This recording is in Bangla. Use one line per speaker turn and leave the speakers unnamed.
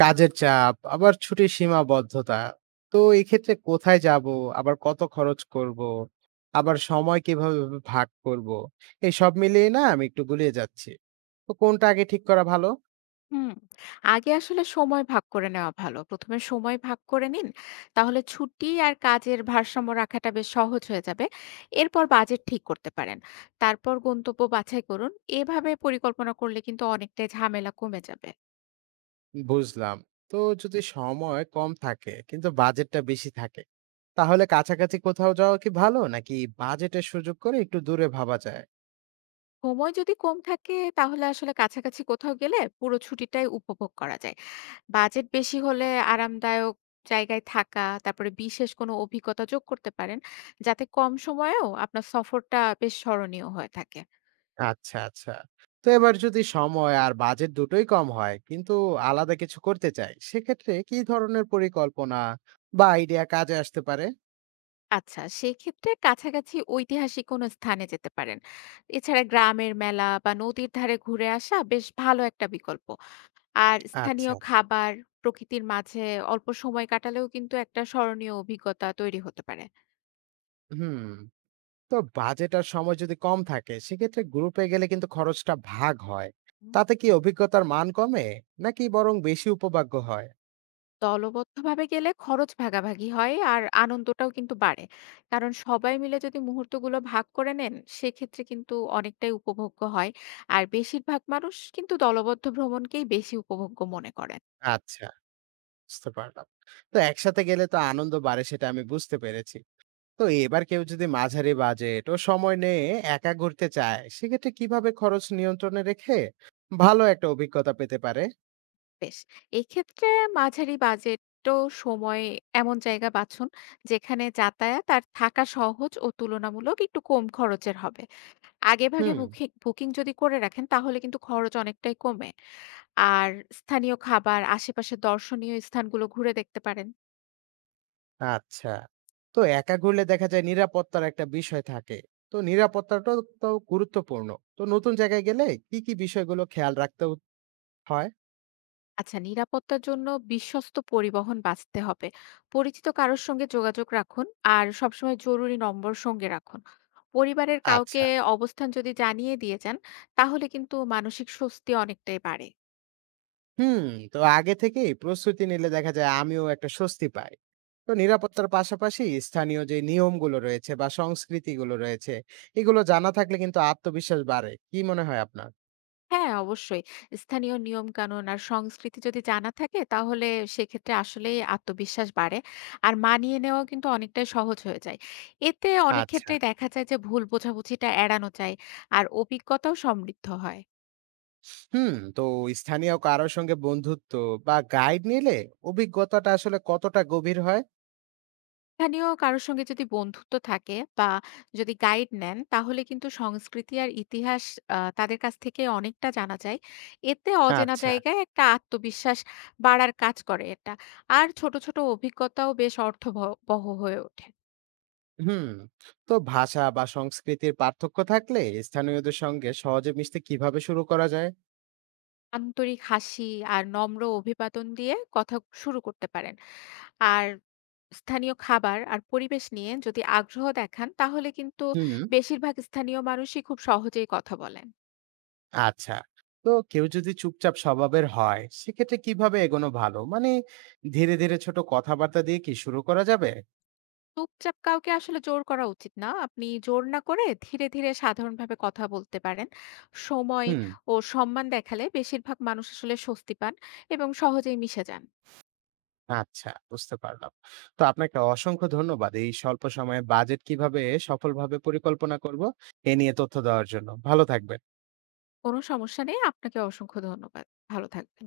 কাজের চাপ, আবার ছুটির সীমাবদ্ধতা। তো এক্ষেত্রে কোথায় যাব? আবার কত খরচ করব? আবার সময় কিভাবে ভাগ করব? এই সব মিলিয়ে না আমি একটু গুলিয়ে যাচ্ছি। তো কোনটা আগে ঠিক করা ভালো?
হুম, আগে আসলে সময় ভাগ করে নেওয়া ভালো। ১ম এ সময় ভাগ করে নিন। তাহলে ছুটি আর কাজের ভারসাম্য রাখাটা বেশ সহজ হয়ে যাবে। এরপর বাজেট ঠিক করতে পারেন। তারপর গন্তব্য বাছাই করুন। এভাবে পরিকল্পনা করলে কিন্তু অনেকটাই ঝামেলা কমে যাবে।
বুঝলাম। তো যদি সময় কম থাকে কিন্তু বাজেটটা বেশি থাকে, তাহলে কাছাকাছি কোথাও যাওয়া কি ভালো? নাকি বাজেটের সুযোগ করে একটু দূরে ভাবা যায়?
সময় যদি কম থাকে তাহলে আসলে কাছাকাছি কোথাও গেলে পুরো ছুটিটাই উপভোগ করা যায়। বাজেট বেশি হলে আরামদায়ক জায়গায় থাকা, তারপরে বিশেষ কোনো অভিজ্ঞতা যোগ করতে পারেন, যাতে কম সময়েও আপনার সফরটা বেশ স্মরণীয় হয়ে থাকে।
আচ্ছা, আচ্ছা। তো এবার যদি সময় আর বাজেট দুটোই কম হয়, কিন্তু আলাদা কিছু করতে চাই, সেক্ষেত্রে কি ধরনের পরিকল্পনা বা আইডিয়া কাজে আসতে পারে?
আচ্ছা, সেক্ষেত্রে কাছাকাছি ঐতিহাসিক কোনো স্থানে যেতে পারেন। এছাড়া গ্রামের মেলা বা নদীর ধারে ঘুরে আসা বেশ ভালো একটা বিকল্প। আর স্থানীয়
আচ্ছা।
খাবার, প্রকৃতির মাঝে অল্প সময় কাটালেও কিন্তু একটা স্মরণীয় অভিজ্ঞতা তৈরি হতে পারে।
হুম। তো বাজেট আর সময় যদি কম থাকে, সেক্ষেত্রে গ্রুপে গেলে কিন্তু খরচটা ভাগ হয়।
হুম।
তাতে কি অভিজ্ঞতার মান কমে? নাকি বরং বেশি উপভাগ্য হয়?
দলবদ্ধভাবে গেলে খরচ ভাগাভাগি হয় আর আনন্দটাও কিন্তু বাড়ে। কারণ সবাই মিলে যদি মুহূর্তগুলো ভাগ করে নেন, সেক্ষেত্রে কিন্তু অনেকটাই উপভোগ্য হয়। আর বেশিরভাগ মানুষ কিন্তু দলবদ্ধ ভ্রমণকেই বেশি উপভোগ্য মনে করেন।
আচ্ছা, বুঝতে পারলাম। তো একসাথে গেলে তো আনন্দ বাড়ে সেটা আমি বুঝতে পেরেছি। তো এবার কেউ যদি মাঝারি বাজেট ও সময় নিয়ে একা ঘুরতে চায় সেক্ষেত্রে কিভাবে খরচ নিয়ন্ত্রণে রেখে ভালো একটা অভিজ্ঞতা পেতে পারে?
বেশ। এক্ষেত্রে মাঝারি বাজেট ও সময় এমন জায়গা বাছুন যেখানে যাতায়াত আর থাকা সহজ ও তুলনামূলক একটু কম খরচের হবে। আগেভাগে
হুম।
বুকিং বুকিং যদি করে রাখেন তাহলে কিন্তু খরচ অনেকটাই কমে। আর স্থানীয় খাবার, আশেপাশের দর্শনীয় স্থানগুলো ঘুরে দেখতে পারেন।
আচ্ছা। তো একা ঘুরলে দেখা যায় নিরাপত্তার একটা বিষয় থাকে, তো নিরাপত্তাটাও তো গুরুত্বপূর্ণ। তো নতুন জায়গায় গেলে কি কি বিষয়গুলো খেয়াল রাখতে হয়?
আচ্ছা, নিরাপত্তার জন্য বিশ্বস্ত পরিবহন বাছতে হবে। পরিচিত কারোর সঙ্গে যোগাযোগ রাখুন। আর সবসময় জরুরি নম্বর সঙ্গে রাখুন। পরিবারের কাউকে
আচ্ছা।
অবস্থান যদি জানিয়ে দিয়ে যান তাহলে কিন্তু মানসিক স্বস্তি অনেকটাই বাড়ে।
হুম। তো আগে থেকেই প্রস্তুতি নিলে দেখা যায় আমিও একটা স্বস্তি পাই। তো নিরাপত্তার পাশাপাশি স্থানীয় যে নিয়মগুলো রয়েছে বা সংস্কৃতিগুলো রয়েছে, এগুলো জানা থাকলে কিন্তু আত্মবিশ্বাস বাড়ে, কি মনে হয় আপনার?
হ্যাঁ, অবশ্যই। স্থানীয় নিয়ম কানুন আর সংস্কৃতি যদি জানা থাকে তাহলে সেক্ষেত্রে আসলেই আত্মবিশ্বাস বাড়ে। আর মানিয়ে নেওয়া কিন্তু অনেকটাই সহজ হয়ে যায়। এতে অনেক
আচ্ছা।
ক্ষেত্রেই দেখা যায় যে ভুল বোঝাবুঝিটা এড়ানো যায়। আর অভিজ্ঞতাও সমৃদ্ধ হয়।
হুম। তো স্থানীয় কারোর সঙ্গে বন্ধুত্ব বা গাইড নিলে অভিজ্ঞতাটা আসলে কতটা গভীর হয়?
স্থানীয় কারো সঙ্গে যদি বন্ধুত্ব থাকে বা যদি গাইড নেন তাহলে কিন্তু সংস্কৃতি আর ইতিহাস তাদের কাছ থেকে অনেকটা জানা যায়। এতে অচেনা
আচ্ছা।
জায়গায় একটা আত্মবিশ্বাস বাড়ার কাজ করে এটা। আর ছোট ছোট অভিজ্ঞতাও বেশ অর্থবহ হয়ে ওঠে।
হুম। তো ভাষা বা সংস্কৃতির পার্থক্য থাকলে স্থানীয়দের সঙ্গে সহজে মিশতে কিভাবে শুরু করা যায়?
আন্তরিক হাসি আর নম্র অভিবাদন দিয়ে কথা শুরু করতে পারেন। আর স্থানীয় খাবার আর পরিবেশ নিয়ে যদি আগ্রহ দেখান তাহলে কিন্তু
হুম।
বেশিরভাগ স্থানীয় মানুষই খুব সহজেই কথা বলেন।
আচ্ছা। তো কেউ যদি চুপচাপ স্বভাবের হয় সেক্ষেত্রে কিভাবে এগোনো ভালো? মানে, ধীরে ধীরে ছোট কথাবার্তা দিয়ে কি শুরু করা যাবে?
চুপচাপ কাউকে আসলে জোর করা উচিত না। আপনি জোর না করে ধীরে, ধীরে সাধারণভাবে কথা বলতে পারেন। সময়
হুম।
ও সম্মান দেখালে বেশিরভাগ মানুষ আসলে স্বস্তি পান এবং সহজেই মিশে যান।
আচ্ছা, বুঝতে পারলাম। তো আপনাকে অসংখ্য ধন্যবাদ এই স্বল্প সময়ে বাজেট কিভাবে সফলভাবে পরিকল্পনা করব এ নিয়ে তথ্য দেওয়ার জন্য। ভালো থাকবেন।
কোনো সমস্যা নেই। আপনাকে অসংখ্য ধন্যবাদ। ভালো থাকবেন।